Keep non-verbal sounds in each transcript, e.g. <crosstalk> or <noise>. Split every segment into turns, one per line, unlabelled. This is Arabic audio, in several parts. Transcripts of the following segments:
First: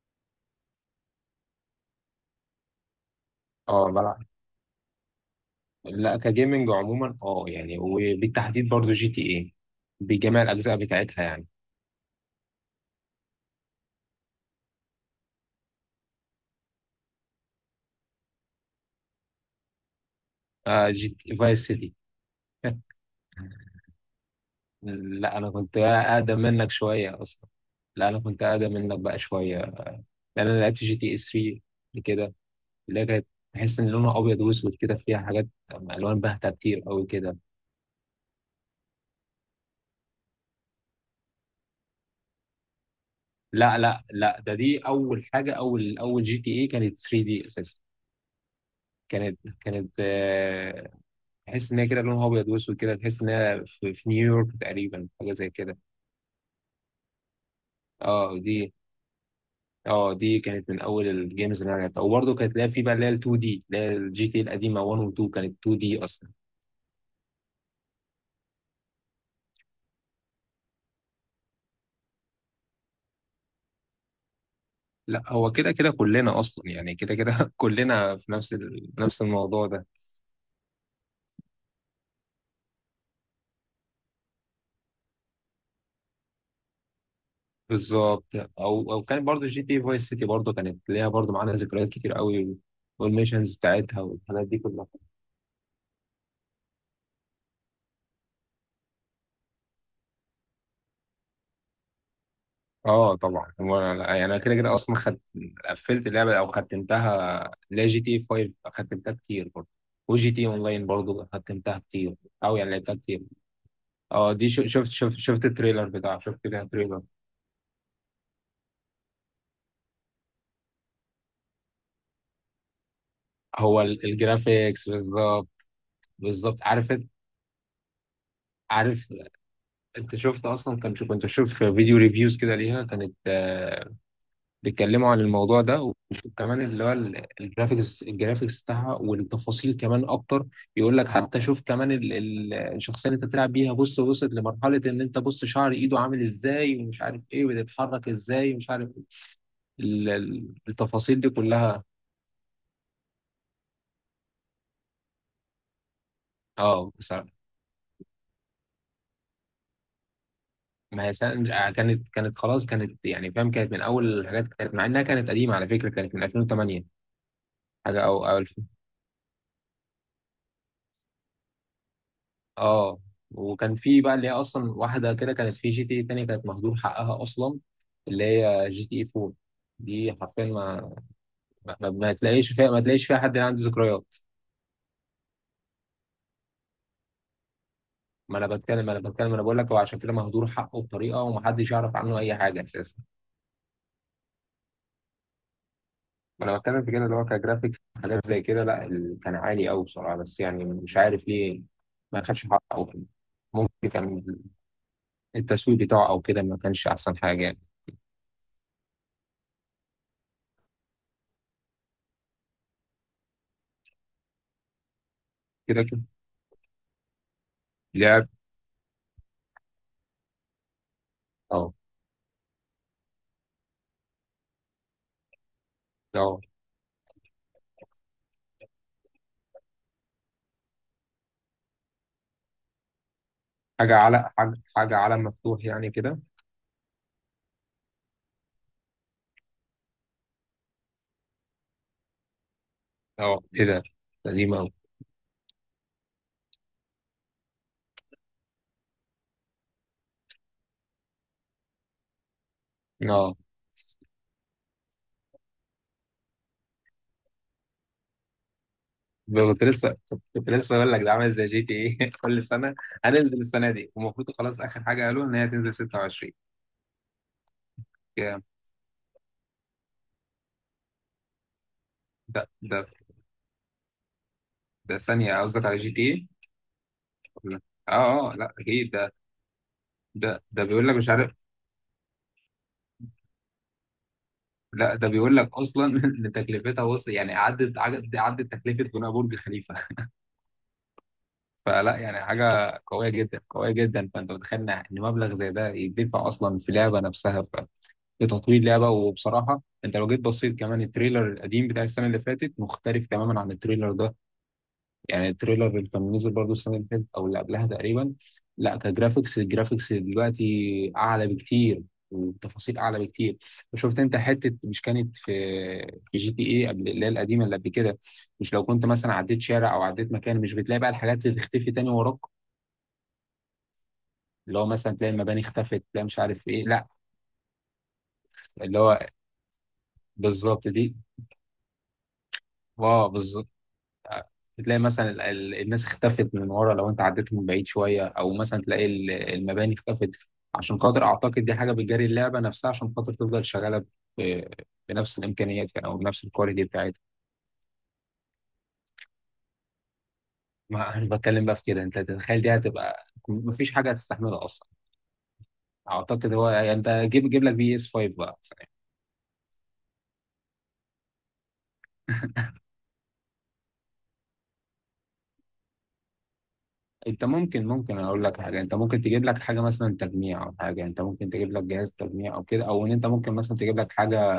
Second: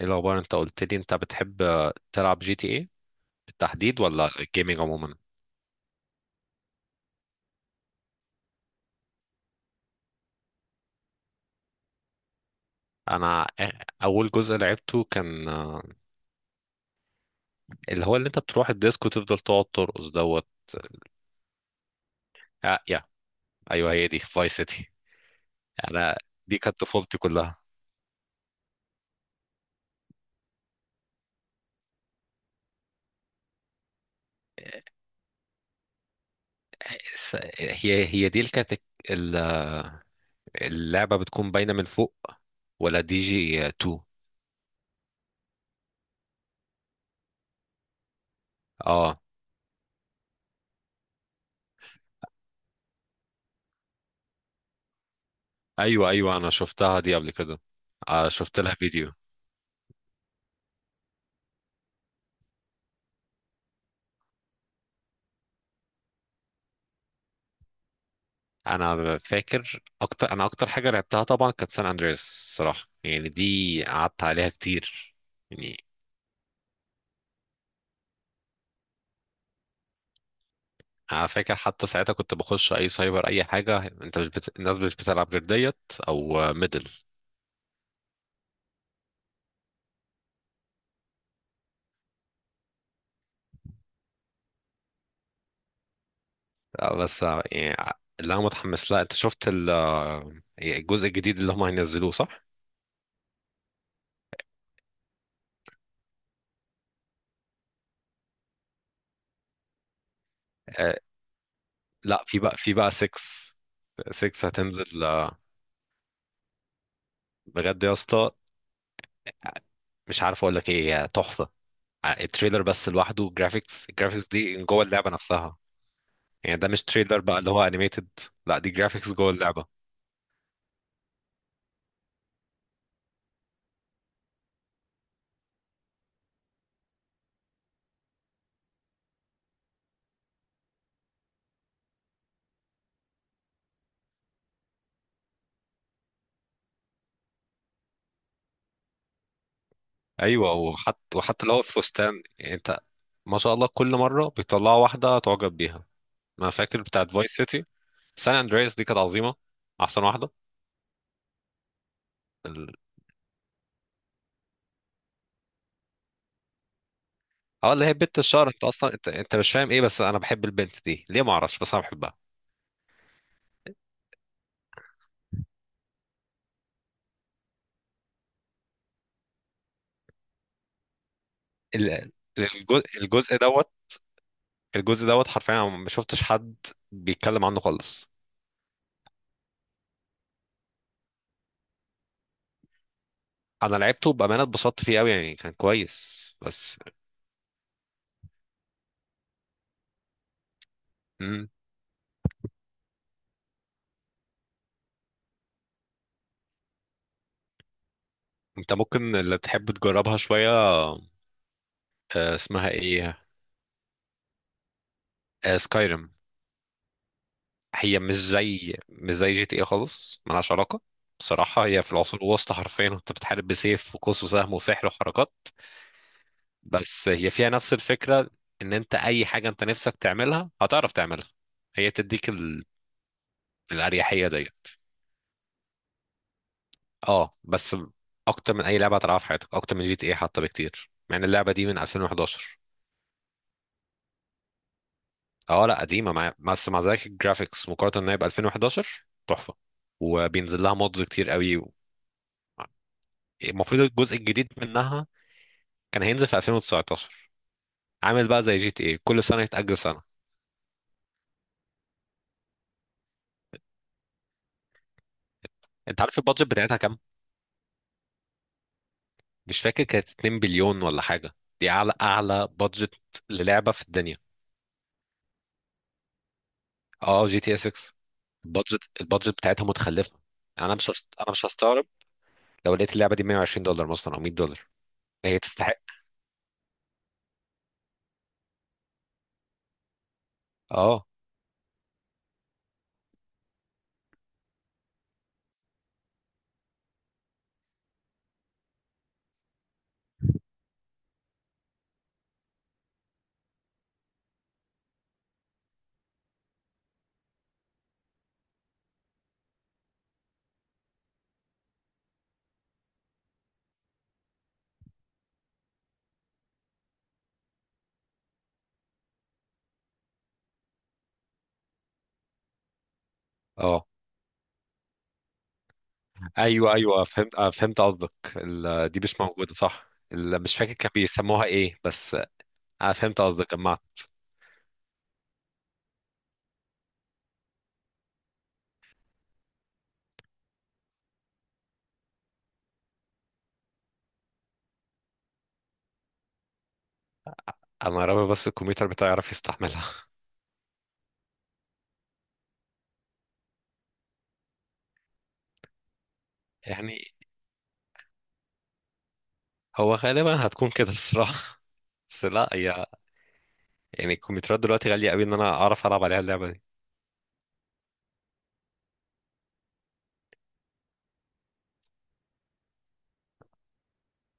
ايه الاخبار؟ انت قلت لي انت بتحب تلعب جي تي ايه
اه
بالتحديد
بلعب.
ولا الجيمنج عموما؟
لا كجيمنج عموما، يعني وبالتحديد برضو جي تي ايه بجميع الاجزاء بتاعتها يعني.
انا اول جزء لعبته كان اللي هو اللي انت بتروح الديسك وتفضل تقعد ترقص دوت.
آه، جي تي فايس سيتي. <laughs>
يا، ايوه هي دي فايس سيتي.
لا انا كنت
انا،
اقدم
دي
منك
كانت طفولتي
شويه اصلا.
كلها.
لا انا كنت اقدم منك بقى شويه، لان انا لعبت جي تي اي 3 قبل كده، اللي هي كانت تحس ان لونها ابيض واسود كده، فيها حاجات الوان باهته كتير قوي كده.
هي دي اللي كانت، ال- آه، اللعبه بتكون باينه من فوق ولا دي جي
لا
2؟
لا لا، دي اول حاجه، اول جي تي اي كانت 3 دي اساسا.
اه،
كانت تحس ان هي كده لونها ابيض واسود كده، تحس ان هي في نيويورك تقريبا، حاجه زي كده.
ايوه ايوه، انا شفتها دي قبل كده.
اه دي.
شفت لها فيديو.
اه دي كانت من اول الجيمز اللي انا لعبتها، وبرضه كانت لها في بقى اللي هي ال 2 دي، اللي هي الجي تي القديمه 1 و 2، كانت 2 دي اصلا.
انا اكتر حاجه لعبتها طبعا كانت سان اندريس، الصراحه يعني دي قعدت عليها كتير.
لا هو كده
يعني
كده كلنا اصلا يعني كده كده <laughs> كلنا في نفس نفس الموضوع ده.
انا فاكر حتى ساعتها كنت بخش اي سايبر، اي حاجه، انت مش بت... الناس مش بتلعب غير ديت او ميدل.
بالظبط. او كانت برضه جي تي فايس سيتي برضه، كانت ليها برضه معانا ذكريات كتير قوي، والميشنز بتاعتها والحاجات دي كلها.
بس يعني اللي انا متحمس لها، انت شفت الجزء الجديد اللي هم هينزلوه صح؟
اه طبعا، يعني انا كده كده اصلا خد، قفلت اللعبه او ختمتها، لا جي تي 5 ختمتها كتير برضه، وجي تي إيه اونلاين
آه،
برضه ختمتها كتير.
لا، في
او
بقى
يعني لعبتها
6.
كتير. اه
6
دي شفت
هتنزل
شفت شفت التريلر بتاعه، شفت لها تريلر.
بجد يا اسطى، مش عارف اقول لك ايه، هي تحفه. التريلر بس لوحده
هو
الجرافيكس دي جوه
الجرافيكس
اللعبه نفسها.
بالظبط،
يعني
بالظبط
ده مش
عارف
تريلر بقى اللي هو انيميتد، لا دي جرافيكس
عارف
جوه اللعبه.
انت شفت اصلا، كنت بشوف فيديو ريفيوز كده ليها، كانت بيتكلموا عن الموضوع ده، وبشوف كمان اللي هو الجرافيكس الجرافيكس بتاعها والتفاصيل كمان اكتر. بيقول لك حتى شوف كمان الشخصيه اللي انت بتلعب بيها، بص وصلت لمرحله ان انت بص شعر ايده عامل ازاي ومش عارف ايه، وبتتحرك ازاي ومش عارف
ايوه، وحتى
التفاصيل دي
وحتى اللي هو
كلها.
الفستان يعني انت... ما شاء الله، كل مره بيطلعوا واحده تعجب بيها. انا فاكر
اه
بتاعت
بصراحه.
فايس سيتي. سان اندرياس دي كانت عظيمه، احسن واحده.
ما هي سن- كانت خلاص،
ال-
كانت يعني فاهم، كانت من اول الحاجات، كانت مع انها كانت قديمه على فكره، كانت من 2008.
اه اللي هي
حاجه
بنت
او أو
الشهر، انت اصلا انت مش فاهم ايه بس انا بحب البنت دي ليه؟ ما اعرفش بس انا بحبها.
اه وكان في بقى اللي هي اصلا واحده كده كانت في جي تي اي تانية كانت مهدور حقها اصلا، اللي هي جي تي اي 4. دي حرفيا ما ما, ما
ال-
ما تلاقيش فيها، ما
الجزء
تلاقيش فيها
الجزء
حد عنده
دوت.
ذكريات.
الجزء دوت حرفيا أنا ما شفتش حد بيتكلم عنه خالص.
ما انا بتكلم انا بقول لك، هو عشان كده مهدور حقه بطريقه، ومحدش يعرف عنه اي حاجه اساسا.
انا لعبته بامانه، اتبسطت فيه قوي، يعني كان كويس
ما انا
بس.
بتكلم في كده، اللي هو كجرافيكس حاجات زي كده، لا كان عالي قوي بصراحه، بس يعني مش عارف ليه ما خدش حقه ممكن كان التسويق بتاعه او كده ما كانش احسن حاجه يعني.
انت ممكن اللي تحب تجربها شوية، اسمها ايه؟
كده كده
سكايرم. هي مش
لعب.
زي مش زي جي تي ايه خالص، ملهاش علاقة. بصراحة
اه
هي في العصور الوسطى، حرفيا انت بتحارب بسيف وقوس وسهم وسحر وحركات. بس هي فيها نفس الفكرة، ان انت اي حاجة انت نفسك تعملها هتعرف تعملها. هي بتديك
حاجة
الاريحية
على حاجة،
ديت.
حاجة على مفتوح يعني كده.
اه بس، اكتر من اي لعبة هتلعبها في حياتك، اكتر من جي تي ايه حتى بكتير، مع ان اللعبة دي من 2011.
اه ايه ده قديم أوي.
اه لا، قديمه بس مع ذلك الجرافيكس، مقارنه ان هي ب 2011 تحفه، وبينزل لها مودز كتير قوي
اه
المفروض الجزء الجديد منها كان هينزل في 2019، عامل بقى زي جي تي ايه كل سنه
كنت
يتاجل
لسه
سنه.
كنت لسه اقول لك ده عامل زي جي تي ايه <laughs> كل سنة. هننزل السنة دي، والمفروض خلاص آخر حاجة قالوا إن هي تنزل
انت عارف
26.
البادجت بتاعتها كام؟
يا،
مش فاكر، كانت 2 بليون ولا حاجه، دي اعلى
ده
اعلى
ده
بادجت للعبه في الدنيا.
ده ثانية، قصدك على جي تي ايه؟
اه، جي تي
ولا-
اس 6.
اه اه لا اكيد
البادجت
ده.
البادجت بتاعتها متخلفه.
ده
يعني
بيقول لك مش
انا
عارف.
مش هستغرب لو لقيت اللعبه دي 120 دولار مثلا او 100 دولار،
لا ده بيقول
هي
لك
تستحق.
اصلا <laughs> ان تكلفتها وصل يعني، عدت تكلفه بناء برج خليفه <laughs>
اه
فلا يعني حاجه قويه جدا قويه جدا، فانت متخيل ان مبلغ زي ده يدفع اصلا في لعبه نفسها، لتطوير لعبة. وبصراحة انت لو جيت بصيت كمان التريلر القديم بتاع السنة اللي فاتت، مختلف تماما عن التريلر ده. يعني التريلر اللي كان نزل برضه السنة اللي فاتت او اللي قبلها تقريبا، لا كجرافيكس الجرافيكس دلوقتي اعلى بكتير، والتفاصيل اعلى بكتير. وشفت انت حتة مش كانت في في جي تي اي قبل، اللي هي القديمة اللي قبل كده. مش لو كنت مثلا عديت شارع او عديت مكان، مش بتلاقي بقى الحاجات اللي تختفي تاني وراك،
اه،
اللي هو مثلا تلاقي المباني اختفت، تلاقي مش عارف ايه
ايوه
لا.
ايوه، فهمت، فهمت قصدك.
اللي هو
دي مش موجوده صح، مش
بالظبط
فاكر كان
دي،
بيسموها ايه بس. انا
اه
فهمت
بالظبط.
قصدك، جمعت.
تلاقي مثلا الناس اختفت من ورا، لو انت عديت من بعيد شويه، او مثلا تلاقي المباني اختفت. عشان خاطر اعتقد دي حاجه بتجري اللعبه نفسها، عشان خاطر تفضل شغاله ب- بنفس الامكانيات يعني، او بنفس الكواليتي بتاعتها.
انا رامي بس الكمبيوتر بتاعي يعرف يستحملها.
ما انا بتكلم بقى في كده، انت تتخيل دي هتبقى مفيش حاجه هتستحملها اصلا. اعتقد هو
<laughs>
يعني انت
يعني
جيب جيب لك بي اس 5 بقى مثلا.
هو غالبا هتكون كده الصراحه بس، لا هي يعني الكمبيوترات دلوقتي غاليه قوي ان انا اعرف العب عليها اللعبه دي.
انت ممكن اقول لك حاجه، انت ممكن تجيب لك حاجه مثلا تجميع او حاجه، انت ممكن تجيب لك جهاز تجميع او كده، او ان انت ممكن مثلا تجيب لك حاجه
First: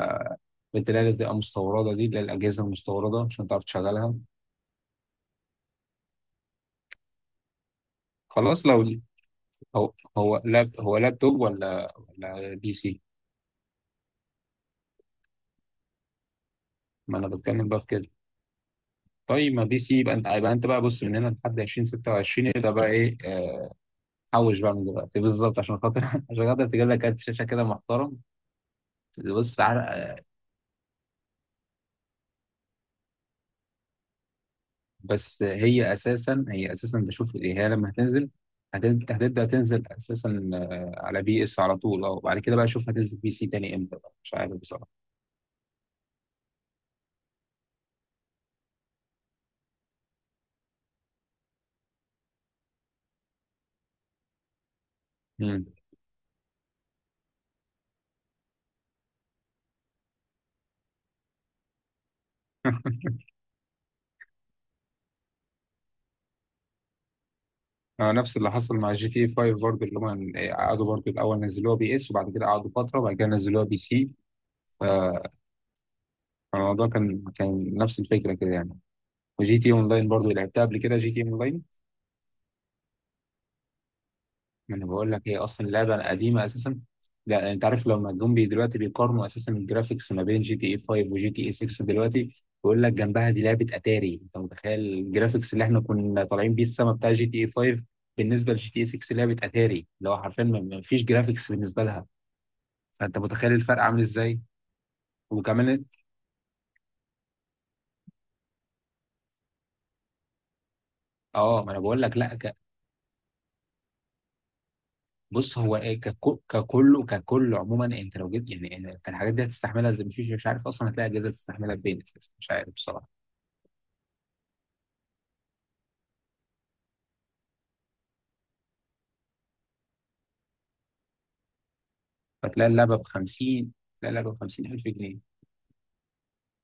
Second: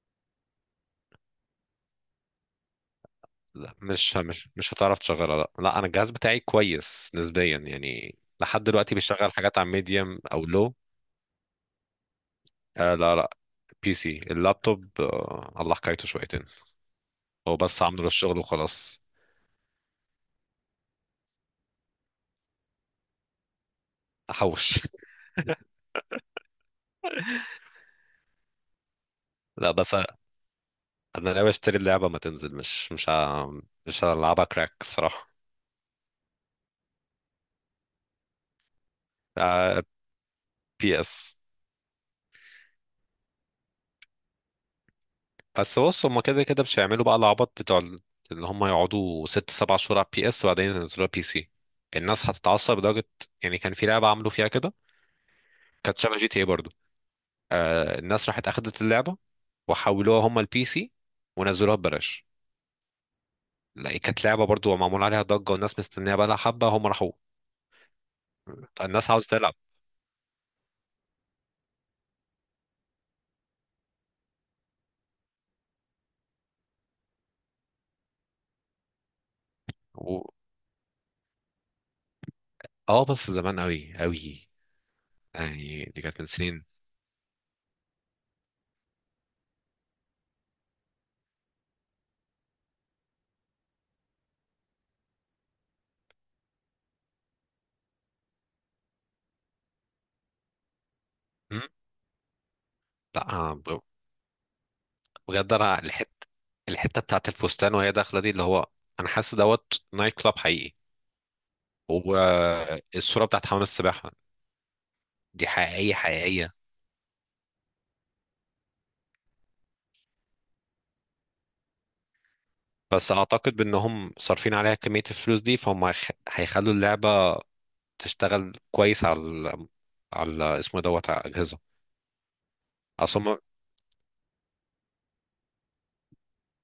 بتلاقي بتبقى مستورده، دي اللي هي الاجهزه المستورده عشان تعرف
لا،
تشغلها.
مش هتعرف تشغلها، لا لا، انا الجهاز بتاعي كويس نسبيا يعني لحد
خلاص
دلوقتي
لو
بيشغل حاجات على
هو
ميديوم
هو
او لو...
هو لابتوب ولا بي سي.
لا لا، بي سي. اللابتوب الله حكايته شويتين.
ما انا
هو
بتكلم بقى
بس
في
عامله
كده.
للشغل وخلاص.
طيب ما بي سي، يبقى انت بقى بص، من هنا لحد 2026 ابدا بقى ايه. حوش بقى
احوش.
من دلوقتي بالظبط، عشان خاطر <laughs> عشان خاطر تجيب لك كارت شاشه كده
<laughs>
محترم. بص
لا بس انا
عرق.
أنا ناوي اشتري اللعبه ما تنزل، مش هلعبها كراك الصراحه.
بس هي اساسا، هي اساسا بشوف إيه، هي لما هتنزل هتبدا تنزل اساسا
بي
على
اس.
بي اس على طول. اه وبعد كده بقى اشوف هتنزل بي سي تاني امتى، بقى مش عارف بصراحه.
بس بص هما كده كده مش هيعملوا بقى العبط بتوع اللي هما يقعدوا ست سبع شهور على بي اس وبعدين ينزلوها بي سي. الناس هتتعصب لدرجه، يعني كان في لعبه عملوا فيها كده،
مم.
كانت شبه جي تي اي برضه. الناس راحت اخدت اللعبه وحولوها هما البي سي ونزلوها ببلاش.
<laughs>
لا كانت لعبه برضه معمول عليها ضجه والناس مستنيها بقى لها حبه، هما راحوا.
نفس اللي حصل مع جي
الناس
تي اي
عاوزه
5 برضه، اللي هم قعدوا برضه الاول نزلوها بي اس، وبعد كده قعدوا فتره، وبعد كده نزلوها بي سي. فالموضوع كان نفس الفكره كده يعني. وجي تي اونلاين
تلعب.
برضه لعبتها قبل كده، جي تي اونلاين.
اه بس زمان قوي قوي،
ما انا بقول لك هي اصلا
يعني
لعبه
دي كانت من
قديمه
سنين.
اساسا. ده انت عارف لما جم بي دلوقتي بيقارنوا اساسا الجرافيكس ما بين جي تي اي 5 وجي تي اي 6 دلوقتي. بيقول لك جنبها دي لعبه اتاري. انت متخيل الجرافيكس اللي احنا كنا طالعين بيه السما بتاع جي تي اي 5، بالنسبه لجي تي اي 6 لعبه اتاري، اللي هو حرفيا ما فيش جرافيكس
مم.
بالنسبه لها. فانت
لا
متخيل الفرق عامل ازاي.
بجد انا
وكمان
الحته بتاعت الفستان وهي داخله دي، اللي هو انا حاسس دوت نايت كلاب حقيقي.
اه، ما انا بقول لك لا ك...
والصوره بتاعت حمام السباحه دي
بص هو
حقيقيه
ايه،
حقيقيه.
ككله عموما، انت لو جيت يعني، انت الحاجات دي هتستحملها زي مفيش، مش عارف اصلا هتلاقي اجهزه تستحملها بفين اساسا، مش عارف
بس
بصراحه.
اعتقد بانهم صارفين عليها كميه الفلوس دي، فهم هيخلوا اللعبه تشتغل كويس على اسمه دوت على الاجهزه،
فتلاقي اللعبه ب
اصل هم-
50، تلاقي اللعبه ب 50000 جنيه.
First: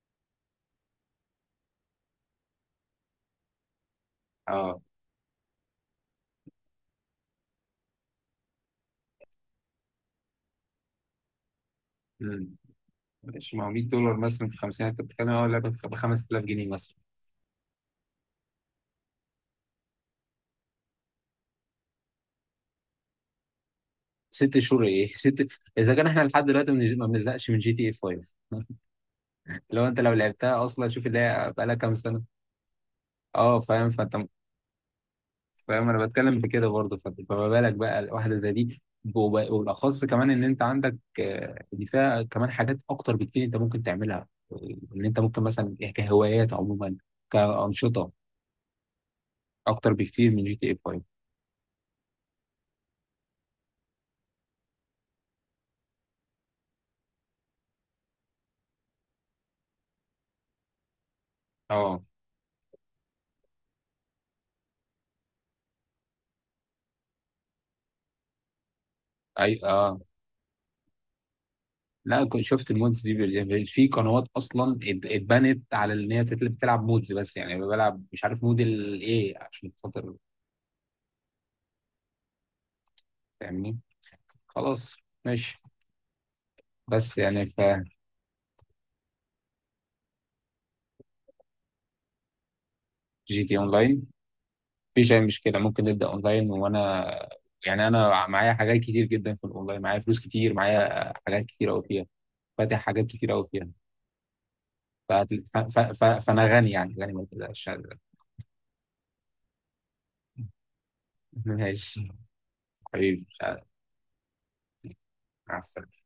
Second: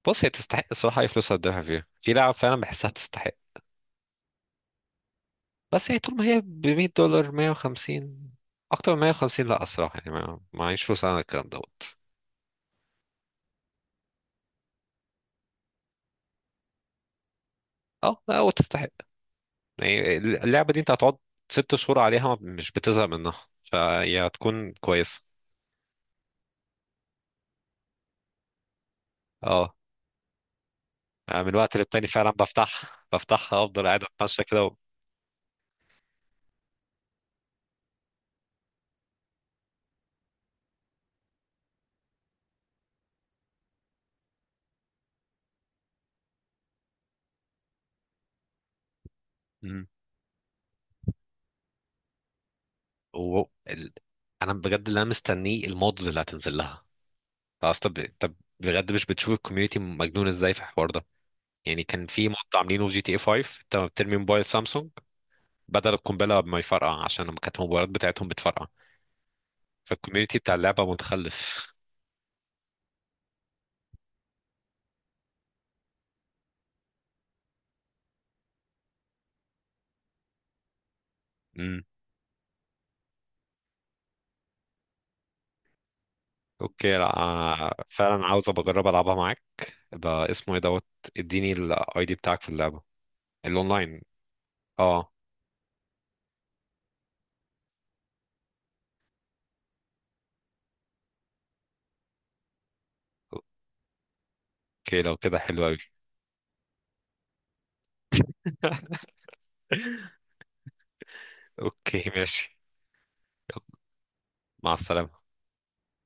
بص هي تستحق الصراحه، اي فلوس هتدفع فيها في لعب فعلا بحسها تستحق.
اه.
بس يعني طول ما هي ب 100 دولار، 150، اكتر من 150 لا الصراحه، يعني ما معيش فلوس على الكلام دوت.
امم مش ما هو 100 دولار مثلا في 50 انت بتتكلم، اه اللعبه ب 5000 جنيه مثلا.
اه لا وتستحق، يعني اللعبه دي انت هتقعد 6 شهور عليها مش بتزهق منها، فهي
ست
هتكون
شهور ايه
كويسه.
<laughs> ست، اذا كان احنا لحد دلوقتي ما بنزهقش من جي تي اي 5 <laughs>
اه،
لو انت لو لعبتها اصلا، شوف اللي
أنا
هي
من
بقى لها
وقت
كام
للتاني فعلا
سنه.
بفتحها
اه
بفتحها افضل
فاهم،
قاعد
فانت
اتمشى كده و...
فاهم، انا بتكلم في كده برضه، فما بالك بقى واحده زي دي. وبالاخص كمان ان انت عندك، دي فيها كمان حاجات اكتر بكتير انت ممكن تعملها، ان انت ممكن مثلا إيه، كهوايات عموما، كانشطه
مم.
اكتر بكتير من جي تي اي 5.
و... ال... انا بجد اللي انا مستنيه المودز اللي هتنزل لها. طب بجد، مش بتشوف الكوميونتي مجنون ازاي في الحوار ده؟ يعني
اه
كان في مود عاملينه في جي تي اي 5، انت بترمي موبايل سامسونج بدل القنبله ما يفرقع عشان لما كانت الموبايلات بتاعتهم بتفرقع.
اي اه
فالكوميونتي بتاع اللعبه متخلف.
لا، كنت شفت المودز دي يعني في قنوات اصلا اتبنت على ان هي بتلعب مودز، بس يعني بلعب مش عارف مود الايه، عشان خاطر
امم
فاهمني. خلاص. ماشي.
اوكي،
بس
لا
يعني ف
فعلا عاوز ابقى اجرب العبها معاك. يبقى اسمه ايه دوت. اديني الاي دي بتاعك في اللعبه
جي تي اونلاين.
الاونلاين. اه.
مفيش أي مشكلة، ممكن نبدأ أونلاين، وأنا يعني أنا معايا حاجات كتير جدا في الأونلاين، معايا فلوس كتير، معايا حاجات كتير أوي فيها، فاتح حاجات كتير أوي فيها.
اوكي، لو كده حلو قوي.
فأنا غني، يعني غني، ما تقلقش.
<laughs>
<laughs> ماشي
اوكي ماشي.
حبيبي،
يلا، مع السلامه.
مع السلامة.